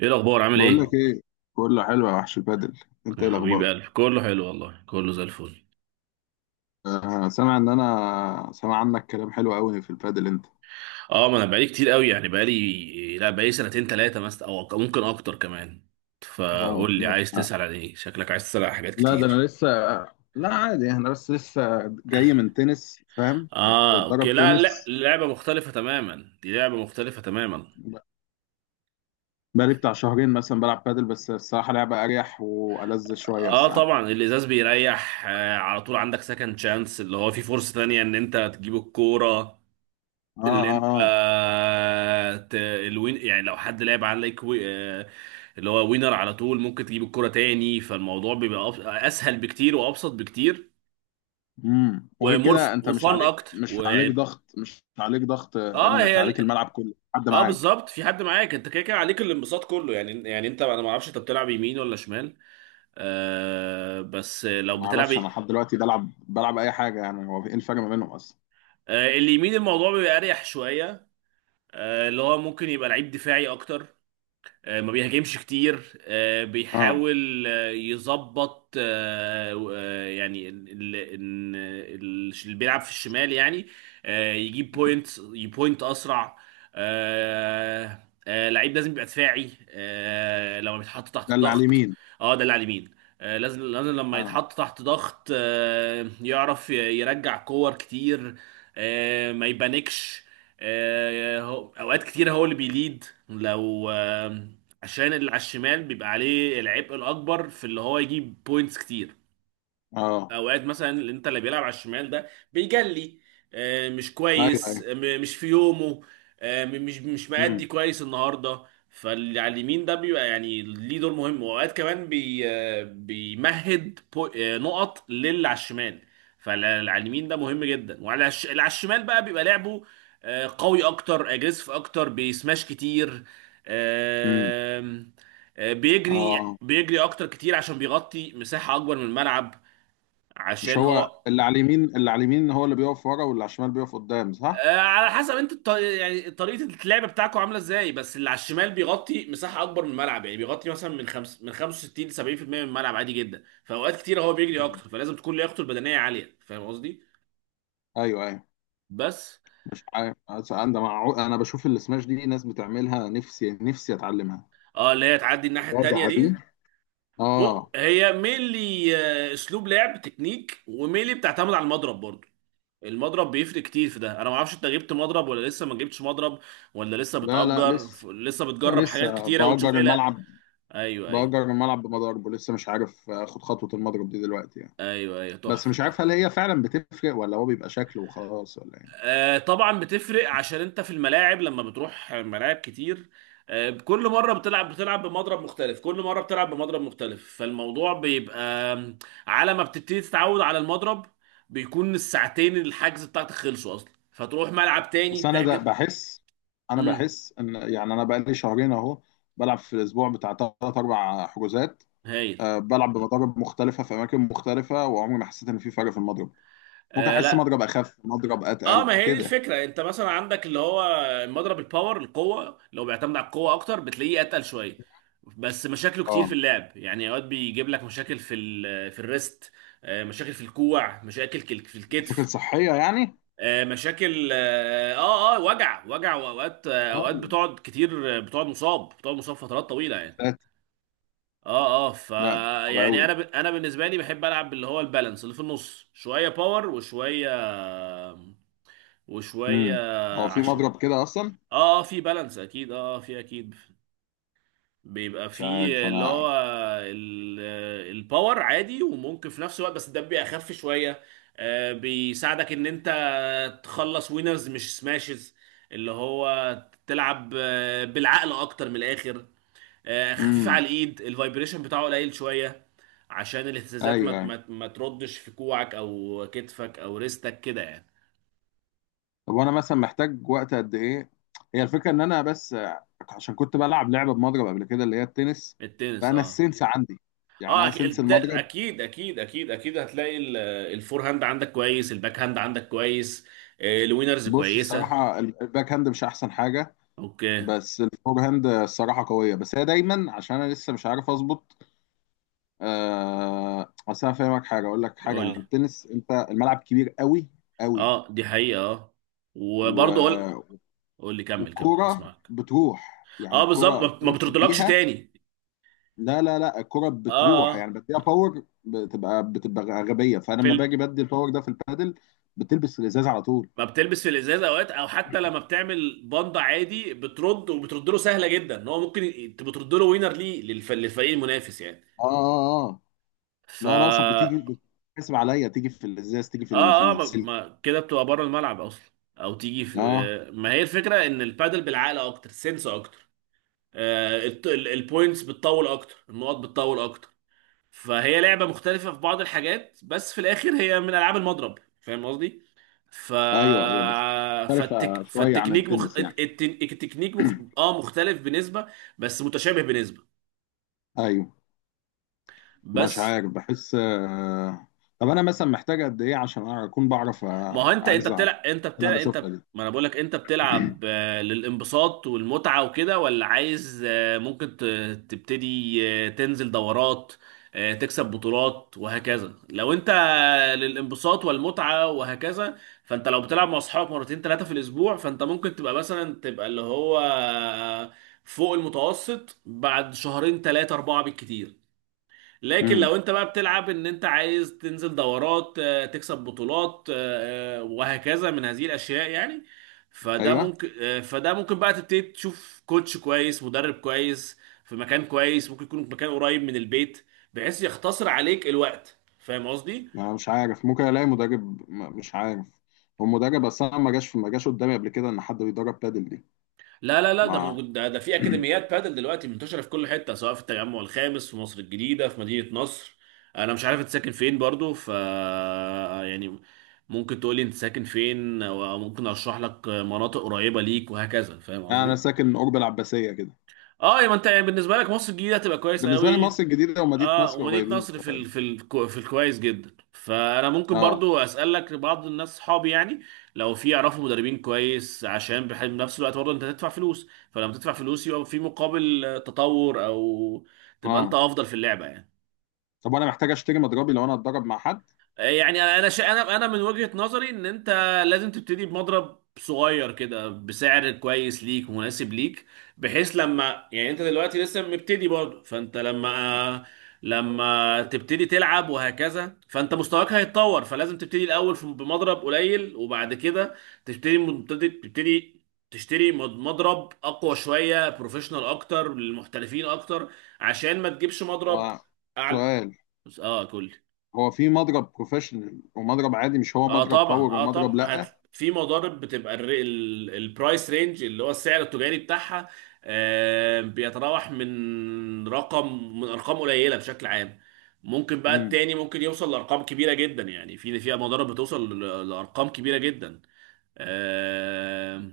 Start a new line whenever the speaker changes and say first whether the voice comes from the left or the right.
right: ايه الاخبار عامل
left: بقول لك
right: ايه؟
left: ايه. كله حلو يا وحش البادل. انت ايه
right: يا حبيب
left: الاخبار؟
right: قلبي كله حلو والله، كله زي الفل.
left: آه، سامع ان انا سامع عنك كلام حلو قوي في البادل، انت؟
right: اه ما انا بقالي كتير قوي، يعني بقالي لا بقالي سنتين ثلاثه مثلا او ممكن اكتر كمان.
left: واو،
right: فقول لي عايز
left: لا.
right: تسأل عن ايه، شكلك عايز تسأل عن حاجات
left: لا، ده انا
right: كتير.
left: لسه لا، عادي، انا بس لسه جاي من تنس، فاهم؟ يعني كنت
right: اه اوكي،
left: بتدرب
right: لا لا،
left: تنس.
right: لعبه مختلفه تماما، دي لعبه مختلفه تماما.
left: بقالي بتاع شهرين مثلا بلعب بادل، بس الصراحه لعبه اريح والذ شويه
right: اه
left: الصراحه.
right: طبعا الازاز بيريح. على طول عندك سكند شانس، اللي هو في فرصه تانية ان انت تجيب الكوره
left: اه،
right: اللي
left: اه،
right: انت
left: اه.
right: الوين، يعني لو حد لعب عليك آه، اللي هو وينر، على طول ممكن تجيب الكرة تاني، فالموضوع بيبقى اسهل بكتير وابسط بكتير
left: وغير كده
right: ومرف
left: انت
right: وفن اكتر
left: مش عليك
right: ويعني.
left: ضغط، مش عليك ضغط
right: اه
left: انك
right: هي
left: عليك
right: ال-
left: الملعب كله، حد
right: اه
left: معاك.
right: بالظبط في حد معاك انت، كده كده عليك الانبساط كله. يعني يعني انت انا ما اعرفش انت بتلعب يمين ولا شمال؟ آه بس لو
left: ما
right: بتلعب
left: اعرفش، انا لحد دلوقتي بلعب اي حاجه، يعني هو ايه الفرق ما بينهم اصلا؟
right: آه اليمين، الموضوع بيبقى اريح شوية. آه اللي هو ممكن يبقى لعيب دفاعي اكتر، ما بيهاجمش كتير،
left: اه،
right: بيحاول يظبط اللي بيلعب في الشمال يعني يجيب بوينت يبوينت اسرع. آه، لعيب لازم يبقى دفاعي لما بيتحط
left: ده
right: تحت
left: اللي على
right: ضغط.
left: اليمين.
right: اه ده اللي على اليمين. لازم لما
left: اه،
right: يتحط تحت ضغط يعرف يرجع كور كتير، ما يبانكش، اوقات كتير هو اللي بيليد لو عشان اللي على الشمال بيبقى عليه العبء الاكبر في اللي هو يجيب بوينتس كتير.
left: اه.
right: اوقات مثلا اللي انت اللي بيلعب على الشمال ده بيجلي مش
left: ايوه،
right: كويس،
left: ايوه.
right: مش في يومه، مش
left: امم،
right: مأدي كويس النهارده، فاللي على اليمين ده بيبقى يعني ليه دور مهم، واوقات كمان بي آه، بيمهد نقط للي على الشمال. فاللي على اليمين ده مهم جدا. اللي على الشمال بقى بيبقى لعبه قوي اكتر، اجريسيف اكتر، بيسماش كتير.
left: امم.
right: آم، آه، بيجري
left: اه،
right: اكتر كتير عشان بيغطي مساحة اكبر من الملعب،
left: مش
right: عشان
left: هو
right: هو
left: اللي على اليمين؟ اللي على اليمين هو اللي بيقف ورا، واللي على الشمال بيقف قدام، صح؟
right: على حسب انت يعني طريقه اللعب بتاعكم عامله ازاي، بس اللي على الشمال بيغطي مساحه اكبر من الملعب، يعني بيغطي مثلا من 65 ل 70% من الملعب عادي جدا، فاوقات كتير هو بيجري
left: مم.
right: اكتر، فلازم تكون لياقته البدنيه عاليه، فاهم قصدي؟
left: ايوه، ايوه.
right: بس
left: مش عارف، أصل انا بشوف السماش دي ناس بتعملها، نفسي نفسي اتعلمها.
right: اه اللي هي تعدي الناحيه التانيه
left: الرزعه دي.
right: دي. بص
left: اه.
right: هي ميلي، اسلوب لعب، تكنيك، وميلي بتعتمد على المضرب برضو. المضرب بيفرق كتير في ده. انا ما اعرفش انت جبت مضرب ولا لسه ما جبتش مضرب، ولا لسه
left: لا، لا،
right: بتأجر
left: لسه.
right: لسه
left: انا
right: بتجرب حاجات
left: لسه
right: كتيره
left: بأجر
right: وتشوف ايه؟ لا،
left: الملعب.
right: ايوه ايوه،
left: بأجر الملعب بمضاربه، لسه مش عارف اخد خطوه المضرب دي دلوقتي يعني.
right: ايوه ايوه،
left: بس
right: تحفه
left: مش عارف،
right: تحفه.
left: هل هي فعلا بتفرق ولا هو بيبقى شكل وخلاص ولا ايه؟
right: آه طبعا بتفرق، عشان انت في الملاعب لما بتروح ملاعب كتير، آه كل مره بتلعب، بمضرب مختلف، كل مره بتلعب بمضرب مختلف، فالموضوع بيبقى آم، على ما بتبتدي تتعود على المضرب، بيكون الساعتين الحجز بتاعتك خلصوا اصلا، فتروح ملعب تاني
left: بس
right: تحجز.
left: انا
right: امم،
left: بحس ان، يعني انا بقالي شهرين اهو، بلعب في الاسبوع بتاع 3 4 حجوزات.
right: هايل.
left: أه، بلعب بمضارب مختلفه في اماكن مختلفه، وعمري ما حسيت ان في فرق في المضرب. ممكن
right: آه
left: احس
right: لا.
left: مضرب اخف، مضرب
right: اه ما
left: اتقل
right: هي دي
left: كده.
right: الفكره. انت مثلا عندك اللي هو مضرب الباور، القوه، لو بيعتمد على القوه اكتر بتلاقيه اتقل شويه، بس مشاكله كتير
left: اه،
right: في اللعب، يعني اوقات بيجيب لك مشاكل في الريست، مشاكل في الكوع، في
left: فكره
right: الكتف،
left: صحيه يعني.
right: مشاكل، اه اه، وجع وجع، واوقات
left: اه،
right: اوقات بتقعد كتير، بتقعد مصاب فترات طويله يعني.
left: فات.
right: اه اه ف.
left: لا، ده صعب قوي.
right: انا بالنسبه لي بحب العب اللي هو البالانس، اللي في النص، شويه باور وشويه وشويه
left: امم. هو في
right: عش...
left: مضرب كده اصلا؟
right: اه. في بالانس اكيد، اه في اكيد. بيبقى
left: مش
right: في
left: عارف
right: اللي هو
left: انا.
right: ال- الباور عادي وممكن في نفس الوقت، بس ده بيبقى اخف شويه. آه بيساعدك ان انت تخلص وينرز مش سماشز، اللي هو تلعب بالعقل اكتر من الاخر. آه خفيف على
left: امم.
right: الايد، الفايبريشن بتاعه قليل شويه، عشان
left: ايوه،
right: الاهتزازات
left: أيوة.
right: ما تردش في كوعك او كتفك او ريستك كده يعني.
left: طب وانا مثلا محتاج وقت قد ايه؟ هي الفكره ان انا بس، عشان كنت بلعب لعبه بمضرب قبل كده، اللي هي التنس.
right: التنس
left: فانا
right: اه.
left: السنس عندي، يعني
right: اه
left: انا
right: أك-
left: سنس
right: ده
left: المضرب.
right: اكيد اكيد، اكيد اكيد، هتلاقي الفور هاند عندك كويس، الباك هاند عندك كويس، الوينرز
left: بص،
right: كويسه.
left: الصراحه الباك هاند مش احسن حاجه.
right: اوكي.
left: بس الفور هاند الصراحه قويه، بس هي دايما عشان انا لسه مش عارف اظبط. آه، اصل انا فاهمك، حاجه اقول لك، حاجه
right: قول
left: عن
right: لي.
left: التنس، انت الملعب كبير قوي قوي.
right: اه دي حقيقه اه.
left: و...
right: وبرضه قول. قول لي كمل، كمل
left: والكوره
right: هسمعك.
left: بتروح، يعني
right: اه بالظبط،
left: الكوره
right: ما ما
left: الكوره
right: بتردلكش
left: بتديها.
right: تاني.
left: لا، لا، لا، الكرة
right: اه
left: بتروح،
right: اه
left: يعني بتلاقيها باور، بتبقى غبية، فأنا
right: في
left: لما
right: ال...
left: باجي بدي الباور ده في البادل، بتلبس الإزاز على طول.
right: ما بتلبس في الازازه، اوقات او حتى لما بتعمل باندا عادي بترد، وبترد له سهله جدا، ان هو ممكن بترد له وينر ليه للفريق المنافس يعني.
left: اه، اه، اه.
right: ف.
left: لا، أنا أقصد بتيجي، بتحسب عليا، تيجي في الإزاز، تيجي في
right: اه اه ما
left: السلك.
right: ما كده بتبقى بره الملعب اصلا، او تيجي في.
left: اه.
right: ما هي الفكره ان البادل بالعقل اكتر، سنس اكتر، البوينتس بتطول اكتر، النقط بتطول اكتر، فهي لعبه مختلفه في بعض الحاجات، بس في الاخر هي من العاب المضرب، فاهم قصدي؟ ف.
left: ايوه، ايوه، بس مختلفة
right: فالتك...
left: شوية عن
right: فالتكنيك مخ...
left: التنس يعني.
right: الت- التكنيك مخ... اه مختلف بنسبه، بس متشابه بنسبه.
left: ايوه، مش
right: بس.
left: عارف بحس. طب أنا مثلا محتاج قد إيه عشان أكون بعرف
right: ما هو انت، انت
left: أجزع
right: بتلعب انت
left: اللي أنا
right: بتلعب
left: بشوفها
right: انت
left: دي.
right: ما انا بقول لك انت بتلعب للانبساط والمتعة وكده، ولا عايز ممكن تبتدي تنزل دورات، تكسب بطولات، وهكذا؟ لو انت للانبساط والمتعة وهكذا، فانت لو بتلعب مع اصحابك مرتين ثلاثة في الاسبوع، فانت ممكن تبقى مثلا تبقى اللي هو فوق المتوسط بعد شهرين ثلاثة أربعة بالكتير. لكن لو
left: امم.
right: انت بقى بتلعب ان انت عايز تنزل دورات، تكسب بطولات، وهكذا من هذه الاشياء يعني،
left: ايوه.
right: فده ممكن بقى تبتدي تشوف كوتش كويس، مدرب كويس، في مكان كويس، ممكن يكون مكان قريب من البيت، بحيث يختصر عليك الوقت، فاهم قصدي؟
left: انا مش عارف، ممكن الاقي مدرب، مش عارف. هو مدرب، بس انا ما جاش قدامي قبل كده ان حد بيدرب بادل دي.
right: لا لا لا، ده
left: مع
right: موجود، ده, ده في اكاديميات بادل دلوقتي منتشره في كل حته، سواء في التجمع الخامس، في مصر الجديده، في مدينه نصر. انا مش عارف انت ساكن فين برضو، ف يعني ممكن تقولي انت ساكن فين وممكن اشرح لك مناطق قريبه ليك وهكذا، فاهم
left: انا
right: قصدي؟
left: ساكن قرب العباسيه كده.
right: اه يبقى انت يعني بالنسبه لك مصر الجديده هتبقى كويس
left: بالنسبه لي
right: قوي.
left: مصر الجديده ومدينه
right: اه
left: نصر
right: ومدينة
left: قريبين
right: نصر
left: شويه.
right: في الكويس جدا، فانا ممكن
left: اه،
right: برضو اسالك بعض الناس صحابي يعني، لو في يعرفوا مدربين كويس، عشان بحيث بنفس الوقت برضه انت تدفع فلوس، فلما تدفع فلوس يبقى في مقابل تطور، او تبقى انت
left: اه.
right: افضل في اللعبة يعني.
left: طب وانا محتاج اشتري مضربي لو انا اتدرب مع حد؟
right: يعني انا انا شا... انا انا من وجهة نظري ان انت لازم تبتدي بمضرب صغير كده بسعر كويس ليك ومناسب ليك، بحيث لما يعني انت دلوقتي لسه مبتدي برضه، فانت لما تبتدي تلعب وهكذا، فانت مستواك هيتطور، فلازم تبتدي الاول بمضرب قليل، وبعد كده تبتدي تشتري مضرب اقوى شوية، بروفيشنال اكتر، للمحترفين اكتر، عشان ما تجيبش مضرب اعلى.
left: وسؤال،
right: اه كل.
left: هو في مضرب بروفيشنال ومضرب عادي؟ مش هو مضرب باور
right: اه طبعا
left: ومضرب لا؟
right: في مضارب بتبقى البرايس رينج، اللي هو السعر التجاري بتاعها، آه بيتراوح من رقم، من ارقام قليله بشكل عام، ممكن بقى
left: امم.
right: التاني ممكن يوصل لارقام كبيره جدا، يعني في فيها مضارب بتوصل لارقام كبيره جدا. آه.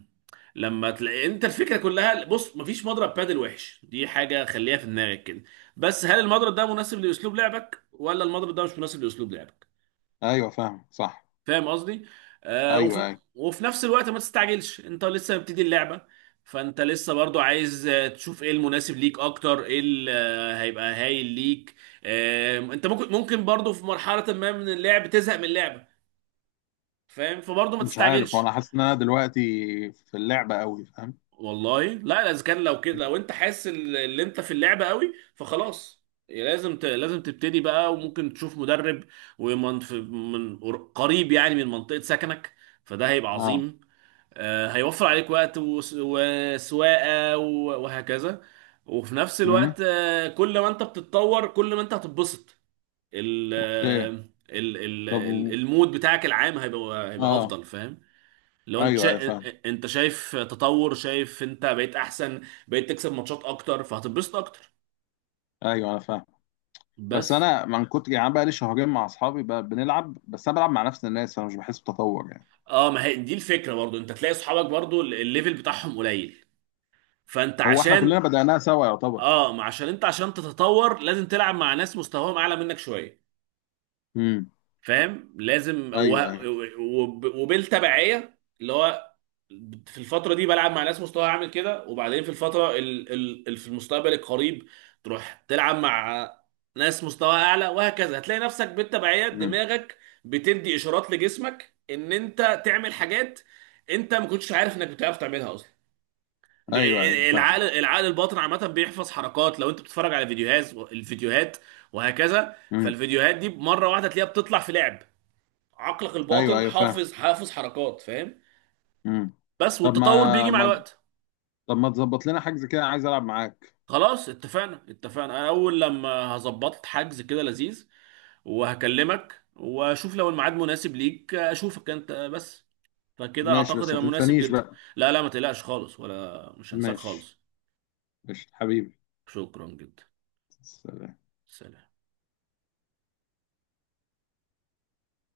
right: لما تلاقي انت، الفكره كلها، بص مفيش مضرب بادل وحش، دي حاجه خليها في دماغك كده، بس هل المضرب ده مناسب لاسلوب لعبك ولا المضرب ده مش مناسب لاسلوب لعبك،
left: ايوه فاهم، صح.
right: فاهم قصدي؟ آه
left: ايوه،
right: وفي
left: ايوه.
right: وفي نفس الوقت ما تستعجلش، انت لسه بتبتدي اللعبه، فانت لسه برضو عايز تشوف ايه المناسب ليك اكتر، ايه اللي هيبقى هايل ليك. آه انت ممكن، ممكن برضو في مرحله ما من اللعب تزهق من اللعبه، فاهم؟ فبرضو ما
left: مش عارف، هو
right: تستعجلش.
left: انا حاسس ان انا دلوقتي في اللعبه قوي، فاهم؟
right: والله لا لا، اذا كان، لو كده، لو انت حاسس اللي انت في اللعبه قوي فخلاص، لازم تبتدي بقى، وممكن تشوف مدرب من قريب يعني من منطقه سكنك، فده هيبقى
left: اه.
right: عظيم، هيوفر عليك وقت وسواقة وهكذا. وفي نفس
left: امم.
right: الوقت كل ما انت بتتطور كل ما انت هتتبسط.
left: اوكي.
right: ال
left: طب و-
right: المود بتاعك العام هيبقى، هيبقى
left: اه.
right: افضل، فاهم؟ لو انت
left: ايوه، ايوه، فاهم.
right: انت شايف تطور، شايف انت بقيت احسن، بقيت تكسب ماتشات اكتر، فهتتبسط اكتر.
left: ايوه، انا فاهم. بس
right: بس.
left: انا من كتر يعني أنا بقى لي شهرين مع اصحابي بقى بنلعب، بس انا بلعب مع نفس الناس، فانا مش بحس بتطور يعني.
right: اه ما هي دي الفكرة، برضو انت تلاقي اصحابك برضو الليفل بتاعهم قليل، فانت
left: هو احنا كلنا
right: عشان.
left: بدأناها سوا يعتبر.
right: اه ما عشان انت عشان تتطور لازم تلعب مع ناس مستواهم اعلى منك شويه،
left: امم.
right: فاهم؟ لازم و.
left: ايوه، ايوه.
right: وبالتبعيه اللي هو في الفتره دي بلعب مع ناس مستواها عامل كده، وبعدين في الفتره في المستقبل القريب تروح تلعب مع ناس مستواها اعلى، وهكذا. هتلاقي نفسك بالتبعيه
left: امم.
right: دماغك بتدي اشارات لجسمك ان انت تعمل حاجات انت ما كنتش عارف انك بتعرف تعملها اصلا.
left: ايوه، ايوه، فاهم.
right: العقل الباطن عامة بيحفظ حركات، لو انت بتتفرج على فيديوهات، وهكذا،
left: امم.
right: فالفيديوهات دي مرة واحدة تلاقيها بتطلع في لعب، عقلك
left: ايوه،
right: الباطن
left: ايوه، فاهم.
right: حافظ، حركات، فاهم؟
left: امم.
right: بس.
left: طب
right: والتطور
left: ما
right: بيجي مع
left: ما
right: الوقت.
left: طب ما تظبط لنا حجز كده، عايز العب معاك.
right: خلاص اتفقنا، اتفقنا، انا اول لما هظبط حجز كده لذيذ وهكلمك، واشوف لو الميعاد مناسب ليك اشوفك انت بس، فكده
left: ماشي،
right: اعتقد
left: بس ما
right: هيبقى مناسب
left: تنسانيش
right: جدا.
left: بقى.
right: لا لا ما تقلقش خالص، ولا مش هنساك
left: ماشي.
right: خالص.
left: ماشي حبيبي.
right: شكرا جدا.
left: سلام.
right: سلام.